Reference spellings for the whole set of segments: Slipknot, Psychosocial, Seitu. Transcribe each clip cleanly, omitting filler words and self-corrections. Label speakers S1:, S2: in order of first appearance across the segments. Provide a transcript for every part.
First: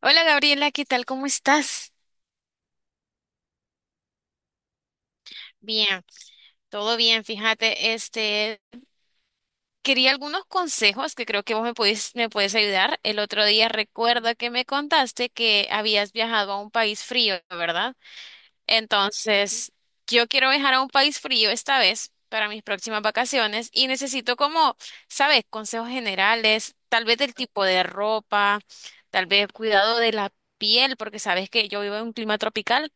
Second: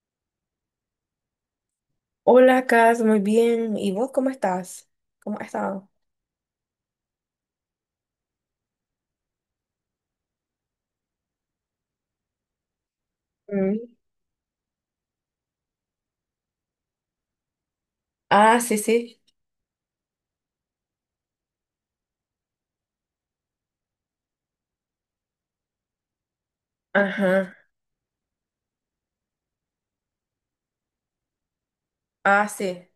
S1: Hola Gabriela, ¿qué tal? ¿Cómo estás?
S2: Hola, Cas, muy bien. ¿Y vos cómo estás? ¿Cómo has estado?
S1: Bien, todo bien, fíjate, quería algunos consejos que creo que vos me puedes ayudar. El otro día
S2: Mm.
S1: recuerdo que me contaste que habías viajado a un país frío, ¿verdad?
S2: Ah, sí, sí.
S1: Entonces, yo quiero viajar a un país frío esta vez para mis próximas vacaciones y necesito como, ¿sabes? Consejos generales, tal vez del
S2: Ajá.
S1: tipo de ropa, tal vez cuidado de la piel, porque sabes que yo vivo en un clima
S2: Ah, sí.
S1: tropical.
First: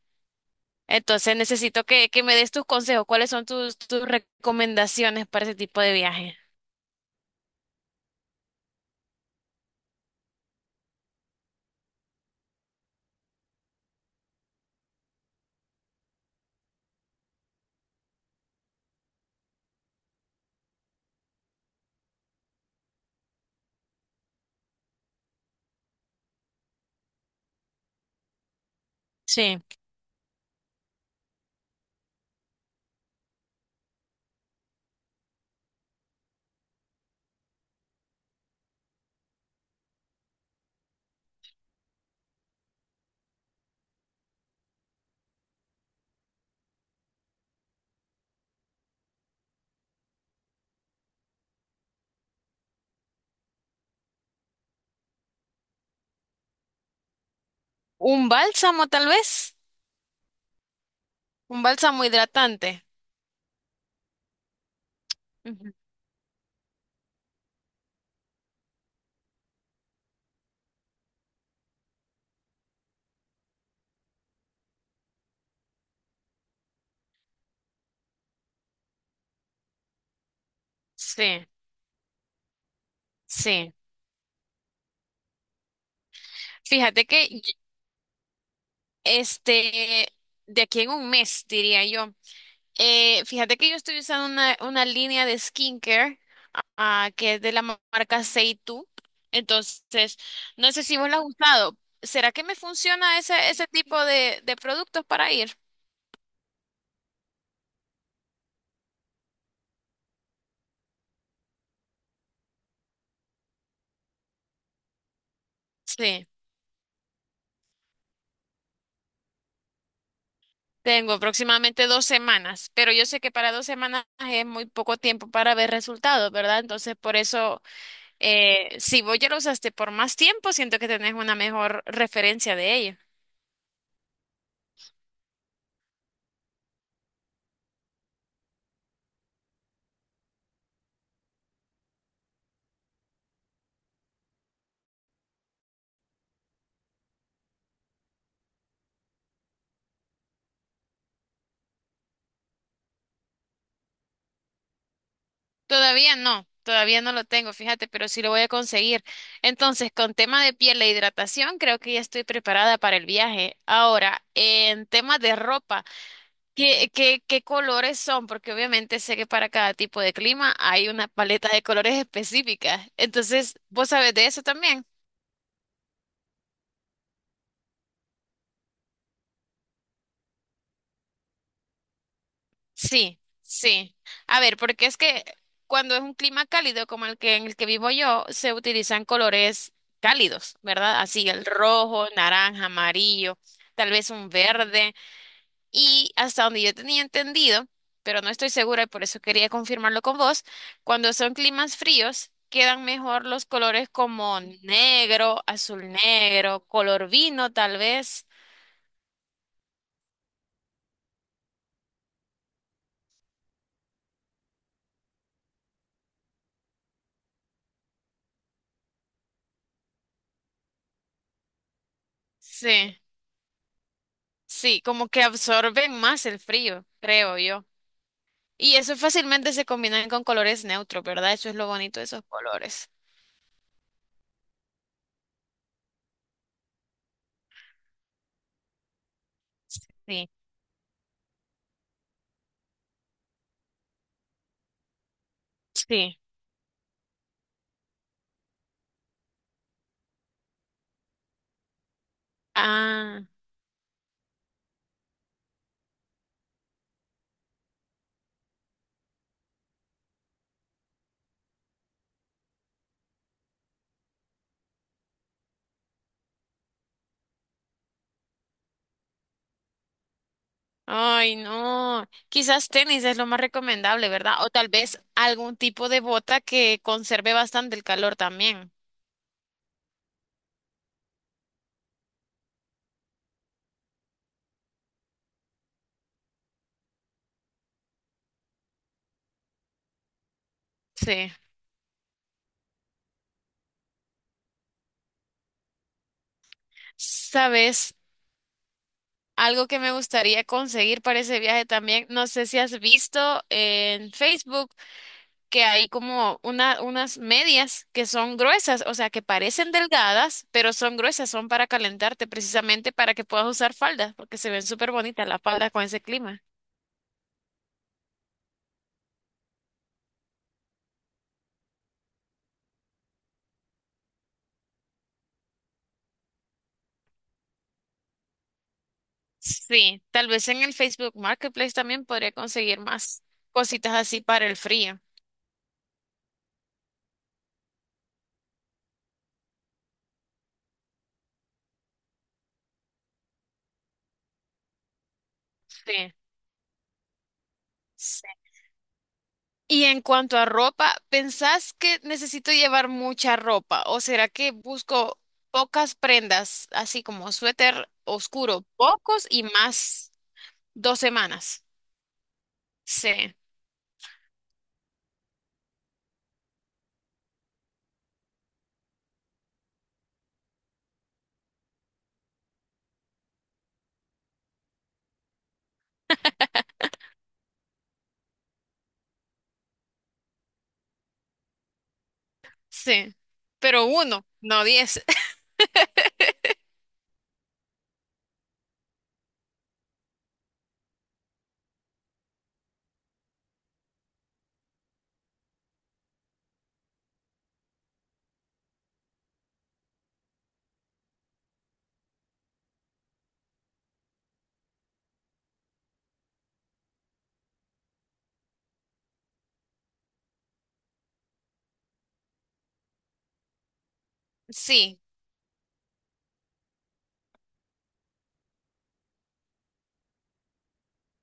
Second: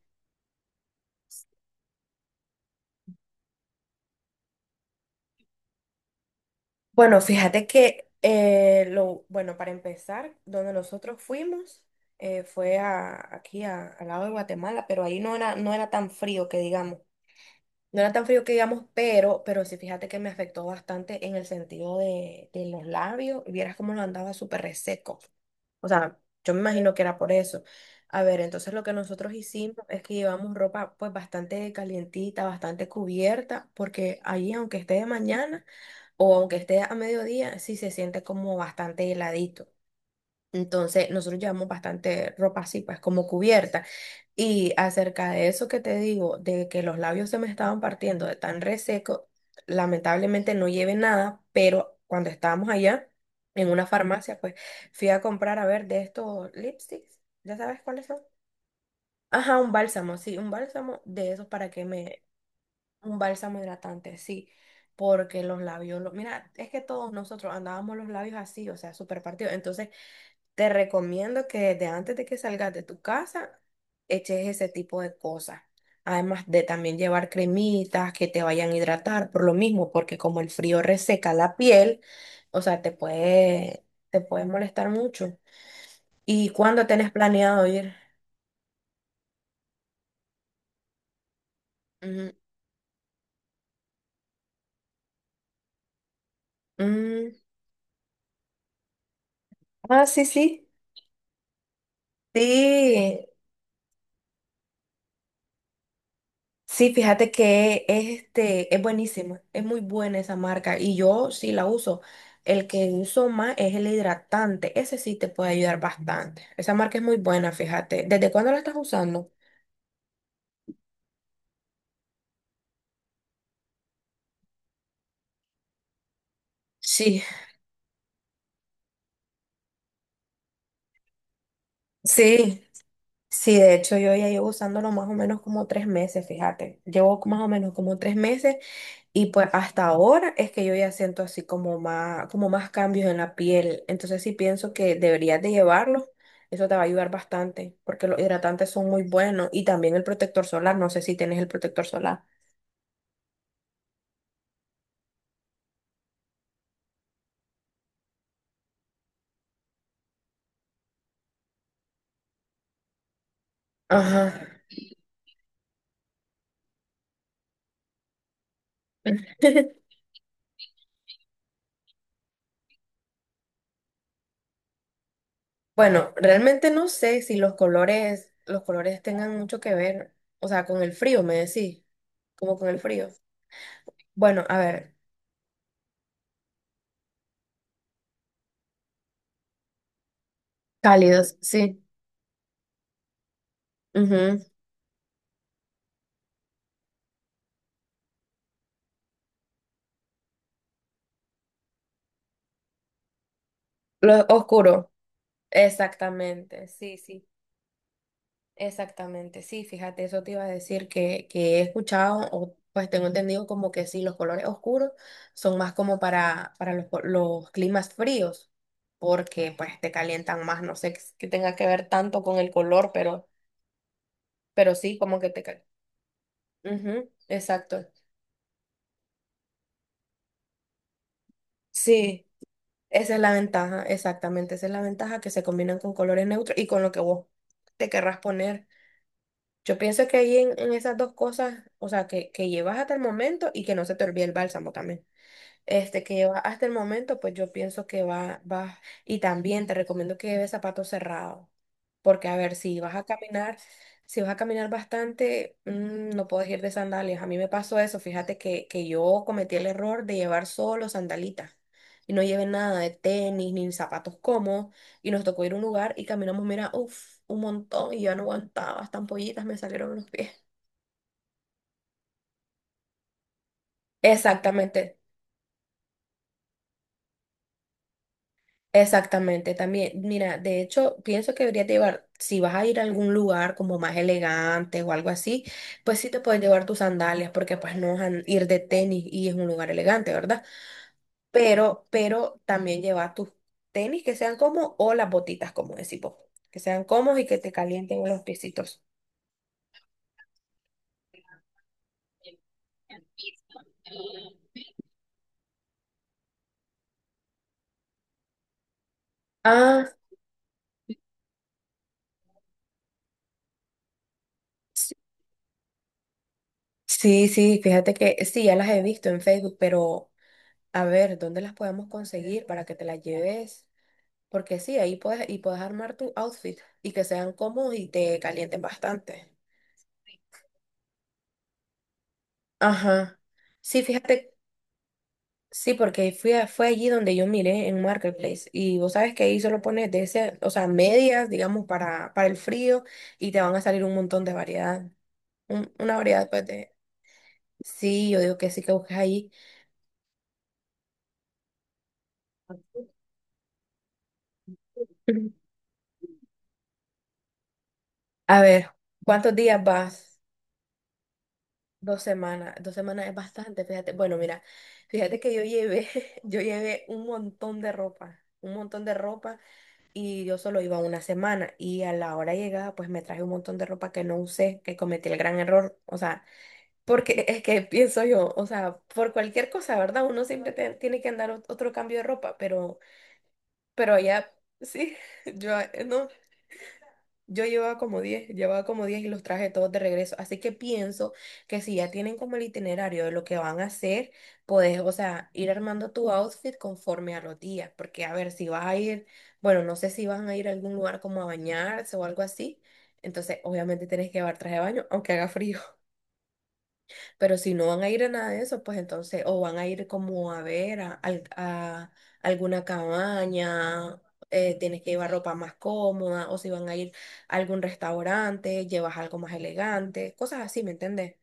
S1: Entonces necesito que me des tus consejos. ¿Cuáles son tus recomendaciones para ese tipo de viaje?
S2: Bueno, fíjate que bueno, para empezar, donde nosotros fuimos aquí al lado de Guatemala, pero ahí no era tan frío que digamos. No era tan frío que digamos, pero sí, fíjate que me afectó bastante en el sentido de los labios. Y vieras cómo lo andaba súper reseco. O sea, yo me imagino que era por eso. A ver, entonces lo que nosotros
S1: Sí.
S2: hicimos es que llevamos ropa pues bastante calientita, bastante cubierta, porque allí aunque esté de mañana o aunque esté a mediodía, sí se siente como bastante heladito. Entonces, nosotros llevamos bastante ropa así, pues como cubierta. Y acerca de eso que te digo, de que los labios se me estaban partiendo de tan reseco, lamentablemente no llevé nada, pero cuando estábamos allá en una farmacia, pues fui a comprar, a ver, de estos lipsticks, ¿ya sabes cuáles son?
S1: ¿Un bálsamo tal vez?
S2: Ajá, un bálsamo, sí, un bálsamo de esos
S1: ¿Un
S2: para que
S1: bálsamo
S2: me,
S1: hidratante?
S2: un bálsamo hidratante, sí, porque los
S1: Ujú.
S2: labios, mira, es que todos nosotros andábamos los labios así, o sea, súper partidos, entonces te recomiendo que desde antes de que salgas de tu casa, eches ese tipo de cosas. Además de también llevar cremitas que te vayan a hidratar por lo mismo, porque como el frío reseca
S1: Sí,
S2: la piel, o sea, te
S1: sí.
S2: puede, te puede molestar mucho. ¿Y cuándo
S1: Fíjate
S2: tenés
S1: que
S2: planeado ir?
S1: este, de aquí en un mes, diría yo.
S2: Ujú.
S1: Fíjate que yo estoy usando una línea de skincare,
S2: Mm.
S1: que es de la marca Seitu.
S2: Ah,
S1: Entonces,
S2: sí, sí.
S1: no sé si vos la has usado. ¿Será que me funciona
S2: Sí,
S1: ese tipo de productos para ir?
S2: Sí, fíjate que es buenísimo, es muy buena esa marca y yo sí la uso. El que uso más es el hidratante, ese sí te puede ayudar
S1: Sí.
S2: bastante. Esa marca es muy buena, fíjate. ¿Desde cuándo la estás usando?
S1: Tengo aproximadamente 2 semanas, pero yo sé que para 2 semanas es muy poco tiempo para ver resultados, ¿verdad? Entonces, por
S2: Sí.
S1: eso, si vos ya lo usaste por más tiempo, siento que tenés una mejor referencia
S2: Sí,
S1: de ello.
S2: sí, de hecho yo ya llevo usándolo más o menos como 3 meses, fíjate. Llevo más o menos como tres meses. Y pues hasta ahora es que yo ya siento así como más cambios en la piel. Entonces sí pienso que deberías de llevarlos. Eso te va a ayudar bastante porque los hidratantes son muy buenos y también el protector solar. No sé si tienes el protector solar.
S1: Todavía no lo tengo, fíjate, pero sí lo voy a conseguir. Entonces, con tema de piel e hidratación, creo que ya estoy preparada para el viaje.
S2: Ajá.
S1: Ahora, en temas de ropa. ¿Qué colores son? Porque obviamente sé que para cada tipo de clima hay una paleta de colores específicas. Entonces, ¿vos sabés de eso también?
S2: Bueno, realmente no sé si los colores tengan mucho que ver, o sea, con el frío, me decís, como con el frío.
S1: Sí, sí. A
S2: Bueno,
S1: ver,
S2: a
S1: porque
S2: ver,
S1: es que cuando es un clima cálido como el que en el que vivo yo, se utilizan colores cálidos, ¿verdad? Así
S2: cálidos,
S1: el
S2: sí.
S1: rojo, naranja, amarillo, tal vez un
S2: Ujú.
S1: verde. Y hasta donde yo tenía entendido, pero no estoy segura y por eso quería confirmarlo con vos, cuando son climas fríos quedan mejor los colores
S2: Los
S1: como
S2: oscuros,
S1: negro, azul negro,
S2: exactamente, sí,
S1: color
S2: sí.
S1: vino tal vez.
S2: Exactamente, sí, fíjate, eso te iba a decir que, he escuchado, o pues tengo entendido como que sí, los colores oscuros son más como para los climas fríos, porque pues te calientan más, no sé qué tenga que ver tanto con el color,
S1: Sí,
S2: pero
S1: sí,
S2: sí,
S1: como
S2: como
S1: que
S2: que te
S1: absorben más el frío,
S2: calientan.
S1: creo yo.
S2: exacto.
S1: Y eso fácilmente se combinan con colores neutros, ¿verdad? Eso es lo bonito de esos
S2: Sí,
S1: colores.
S2: esa es la ventaja, exactamente, esa es la ventaja que se combinan con colores neutros y con lo que vos te querrás poner. Yo pienso que
S1: Sí,
S2: ahí en, esas dos cosas, o sea, que llevas hasta el momento y que no se te olvide el bálsamo también este, que
S1: sí.
S2: lleva hasta el momento, pues yo pienso que va, va. Y también te recomiendo que lleves zapatos cerrados, porque a ver,
S1: Ah.
S2: si vas a caminar bastante, no puedes ir de sandalias. A mí me pasó eso, fíjate que yo cometí el error de llevar solo sandalitas. Y no llevé nada de tenis ni zapatos cómodos. Y nos tocó ir a un lugar y caminamos, mira, uff, un montón. Y yo no aguantaba, hasta ampollitas me salieron en los pies.
S1: Ay, no. Quizás tenis es lo más recomendable, ¿verdad? O tal
S2: Exactamente.
S1: vez algún tipo de bota que conserve bastante el calor también.
S2: Exactamente, también, mira, de hecho, pienso que deberías llevar, si vas a ir a algún lugar como más elegante o algo así, pues sí te puedes llevar tus sandalias, porque pues no vas a ir de tenis y es un lugar elegante, ¿verdad?
S1: Sí.
S2: Pero también lleva tus tenis que sean cómodos o las botitas, como decimos, que sean cómodos y que te
S1: ¿Sabes?
S2: calienten los piecitos.
S1: Algo que me gustaría conseguir para ese viaje también, no sé si has visto en Facebook que hay como unas medias que son gruesas, o sea, que parecen
S2: Ah,
S1: delgadas, pero son gruesas, son para calentarte precisamente para que puedas usar falda, porque se ven súper
S2: sí,
S1: bonitas las faldas con ese clima.
S2: sí, sí, fíjate que sí, ya las he visto en Facebook, pero a ver, ¿dónde las podemos conseguir para que te las lleves? Porque sí, ahí puedes, y puedes armar tu outfit y que sean cómodos y te calienten bastante.
S1: Sí, tal vez en el Facebook Marketplace también podría conseguir
S2: Ajá.
S1: más
S2: Sí,
S1: cositas así
S2: fíjate,
S1: para el frío.
S2: sí, porque fue allí donde yo miré en Marketplace y vos sabes que ahí solo pones de ese, o sea, medias, digamos, para, el frío y te van a salir un montón de variedad. Una
S1: Sí,
S2: variedad, pues, de. Sí, yo
S1: sí.
S2: digo que sí que busques ahí.
S1: Y en cuanto a ropa, ¿pensás que necesito llevar mucha ropa o será que busco pocas prendas, así como suéter
S2: A
S1: oscuro,
S2: ver,
S1: pocos
S2: ¿cuántos
S1: y
S2: días
S1: más
S2: vas?
S1: 2 semanas?
S2: 2 semanas, 2 semanas es
S1: Sí,
S2: bastante, fíjate. Bueno, mira, fíjate que yo llevé, yo llevé un montón de ropa, un montón de ropa y yo solo iba una semana y a la hora llegada pues me traje un montón de ropa que no usé, que cometí el gran error, o sea, porque es que pienso yo, o sea, por cualquier cosa, ¿verdad? Uno siempre tiene que andar otro cambio de ropa, pero,
S1: sí. Pero
S2: pero
S1: uno,
S2: allá
S1: no
S2: sí,
S1: 10.
S2: yo no. Yo llevaba como 10, llevaba como 10 y los traje todos de regreso. Así que pienso que si ya tienen como el itinerario de lo que van a hacer, puedes, o sea, ir armando tu outfit conforme a los días. Porque, a ver, si vas a ir, bueno, no sé si van a ir a algún lugar como a bañarse o algo así. Entonces, obviamente tienes que llevar traje de baño, aunque haga frío. Pero si no van a ir a nada de eso, pues entonces, o van a ir como a ver a alguna cabaña, tienes que
S1: Sí,
S2: llevar ropa más cómoda, o si van a ir a algún restaurante, llevas algo más elegante, cosas así, ¿me entendés?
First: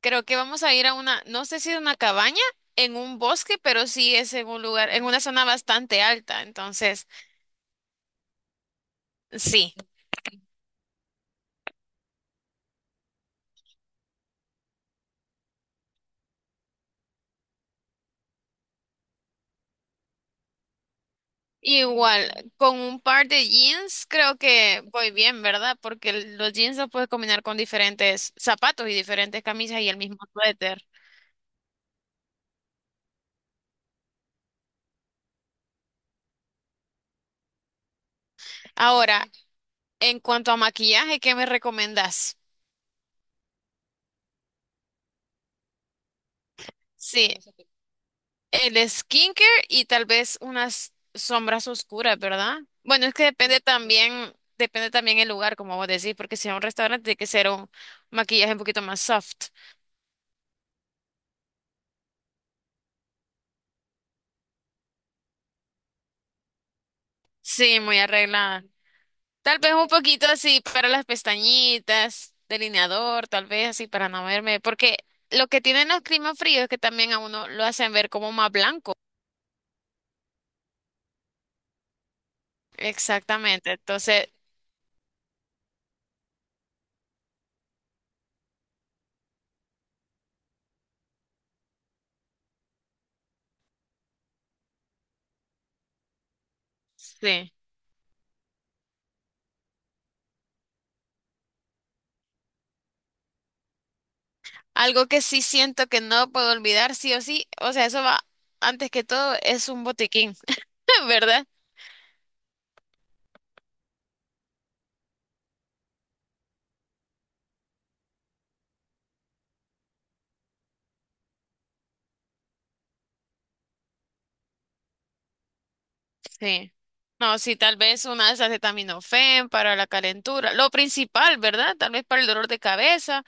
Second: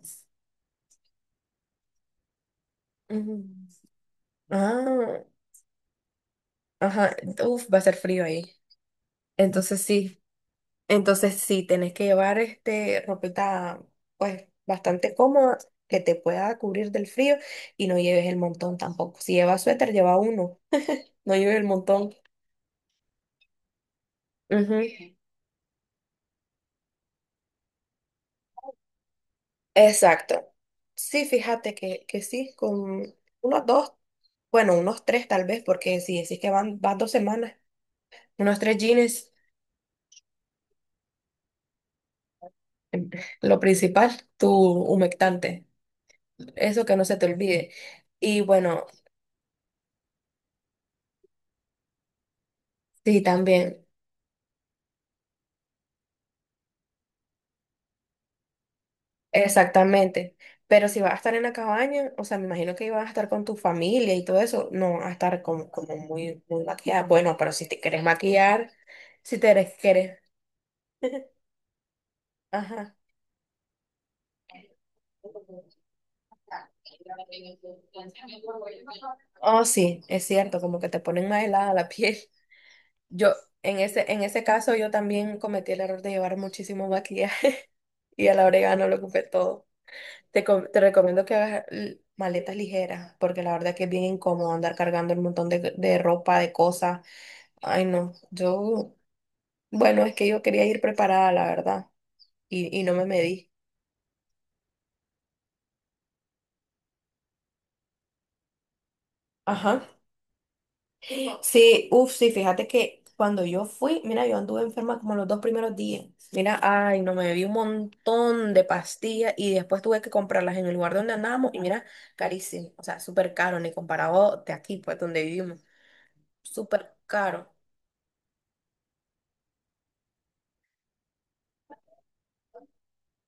S1: creo que vamos a ir a una, no sé si es una cabaña en un
S2: Ujú.
S1: bosque, pero sí es en un lugar, en una
S2: Ah,
S1: zona bastante alta, entonces.
S2: ajá, uf, va a ser frío ahí.
S1: Sí,
S2: Entonces sí, entonces sí, tenés que llevar ropita pues bastante cómoda que te pueda cubrir del frío y no lleves el montón tampoco. Si llevas suéter, lleva uno. No llueve el montón.
S1: igual, con un par de jeans creo que voy
S2: Ujú.
S1: bien, ¿verdad? Porque los jeans los puedes combinar con diferentes zapatos y diferentes camisas y el mismo
S2: Exacto.
S1: suéter.
S2: Sí, fíjate que, sí, con unos dos, bueno, unos tres tal vez, porque si decís que van 2 semanas, unos tres
S1: Ahora,
S2: jeans,
S1: en cuanto a maquillaje, ¿qué me recomendás?
S2: em, lo principal, tu humectante, eso que no se te
S1: Sí,
S2: olvide. Y
S1: el
S2: bueno,
S1: skincare y tal vez unas sombras oscuras, ¿verdad? Bueno, es
S2: sí,
S1: que
S2: también,
S1: depende también el lugar, como vos decís, porque si es un restaurante tiene que ser un maquillaje un poquito más soft.
S2: exactamente. Pero si vas a estar en la cabaña, o sea, me imagino que ibas a estar con tu familia y todo eso, no vas a estar como, muy, muy maquillada. Bueno, pero
S1: Sí, muy arreglada.
S2: si te
S1: Tal vez
S2: querés,
S1: un
S2: querés.
S1: poquito así para las pestañitas,
S2: Ajá.
S1: delineador, tal vez así para no verme, porque lo que tienen los climas fríos es que también a uno lo hacen ver como más blanco.
S2: Oh, sí, es cierto, como que te ponen más helada la piel. Yo,
S1: Exactamente,
S2: en ese, en
S1: entonces,
S2: ese caso, yo también cometí el error de llevar muchísimo maquillaje y a la hora no lo ocupé todo. Te recomiendo que hagas maletas ligeras, porque la verdad que es bien incómodo andar cargando un montón de ropa, de cosas.
S1: sí.
S2: Ay, no, yo, bueno, es que yo quería ir preparada, la verdad, y no me medí.
S1: Algo que sí siento que no puedo olvidar, sí o sí, o sea, eso va, antes que todo, es
S2: Ajá.
S1: un botiquín, ¿verdad?
S2: Sí, uff, sí, fíjate que cuando yo fui, mira, yo anduve enferma como los 2 primeros días. Mira, ay, no, me bebí un montón de pastillas y después tuve que comprarlas en el lugar donde andábamos y mira, carísimo, o sea, súper caro, ni comparado de aquí, pues, donde vivimos,
S1: Sí.
S2: súper
S1: No,
S2: caro.
S1: sí, tal vez una de esas acetaminofén para la calentura, lo principal, ¿verdad? Tal vez para el dolor de cabeza.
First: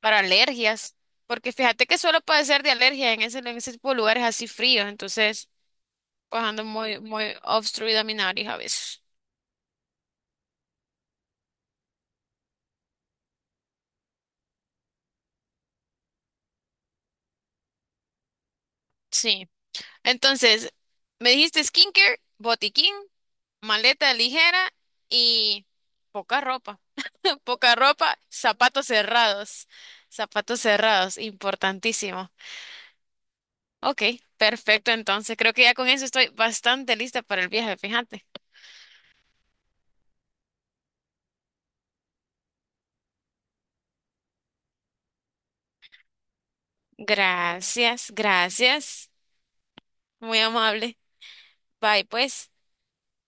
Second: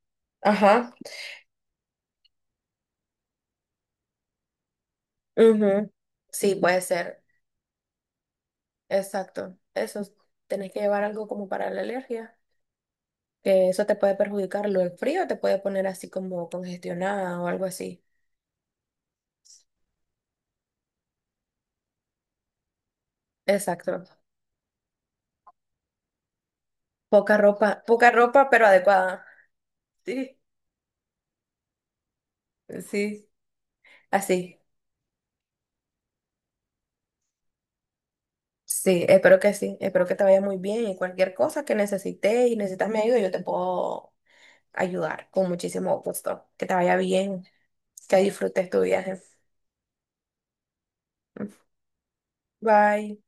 S1: Para
S2: Ajá.
S1: alergias, porque fíjate que suelo padecer de alergias en ese tipo de lugares así fríos, entonces
S2: Ujú.
S1: pues
S2: Sí,
S1: ando
S2: puede
S1: muy,
S2: ser,
S1: muy obstruida mi nariz a veces.
S2: exacto. Eso, tenés que llevar algo como para la alergia, que eso te puede perjudicar, lo del frío te puede poner así como congestionada o algo así.
S1: Sí. Entonces, me dijiste skincare, botiquín, maleta
S2: Exacto.
S1: ligera y poca ropa. Poca
S2: Poca
S1: ropa,
S2: ropa, pero
S1: zapatos
S2: adecuada.
S1: cerrados.
S2: Sí,
S1: Zapatos cerrados, importantísimo.
S2: sí,
S1: Ok,
S2: así.
S1: perfecto. Entonces, creo que ya con eso estoy bastante lista para el viaje, fíjate.
S2: Sí, espero que te vaya muy bien y cualquier cosa que necesites y necesitas mi ayuda, yo te puedo ayudar con muchísimo gusto. Que te vaya bien,
S1: Gracias,
S2: que disfrutes tu
S1: gracias.
S2: viaje.
S1: Muy amable. Bye, pues.
S2: Bye.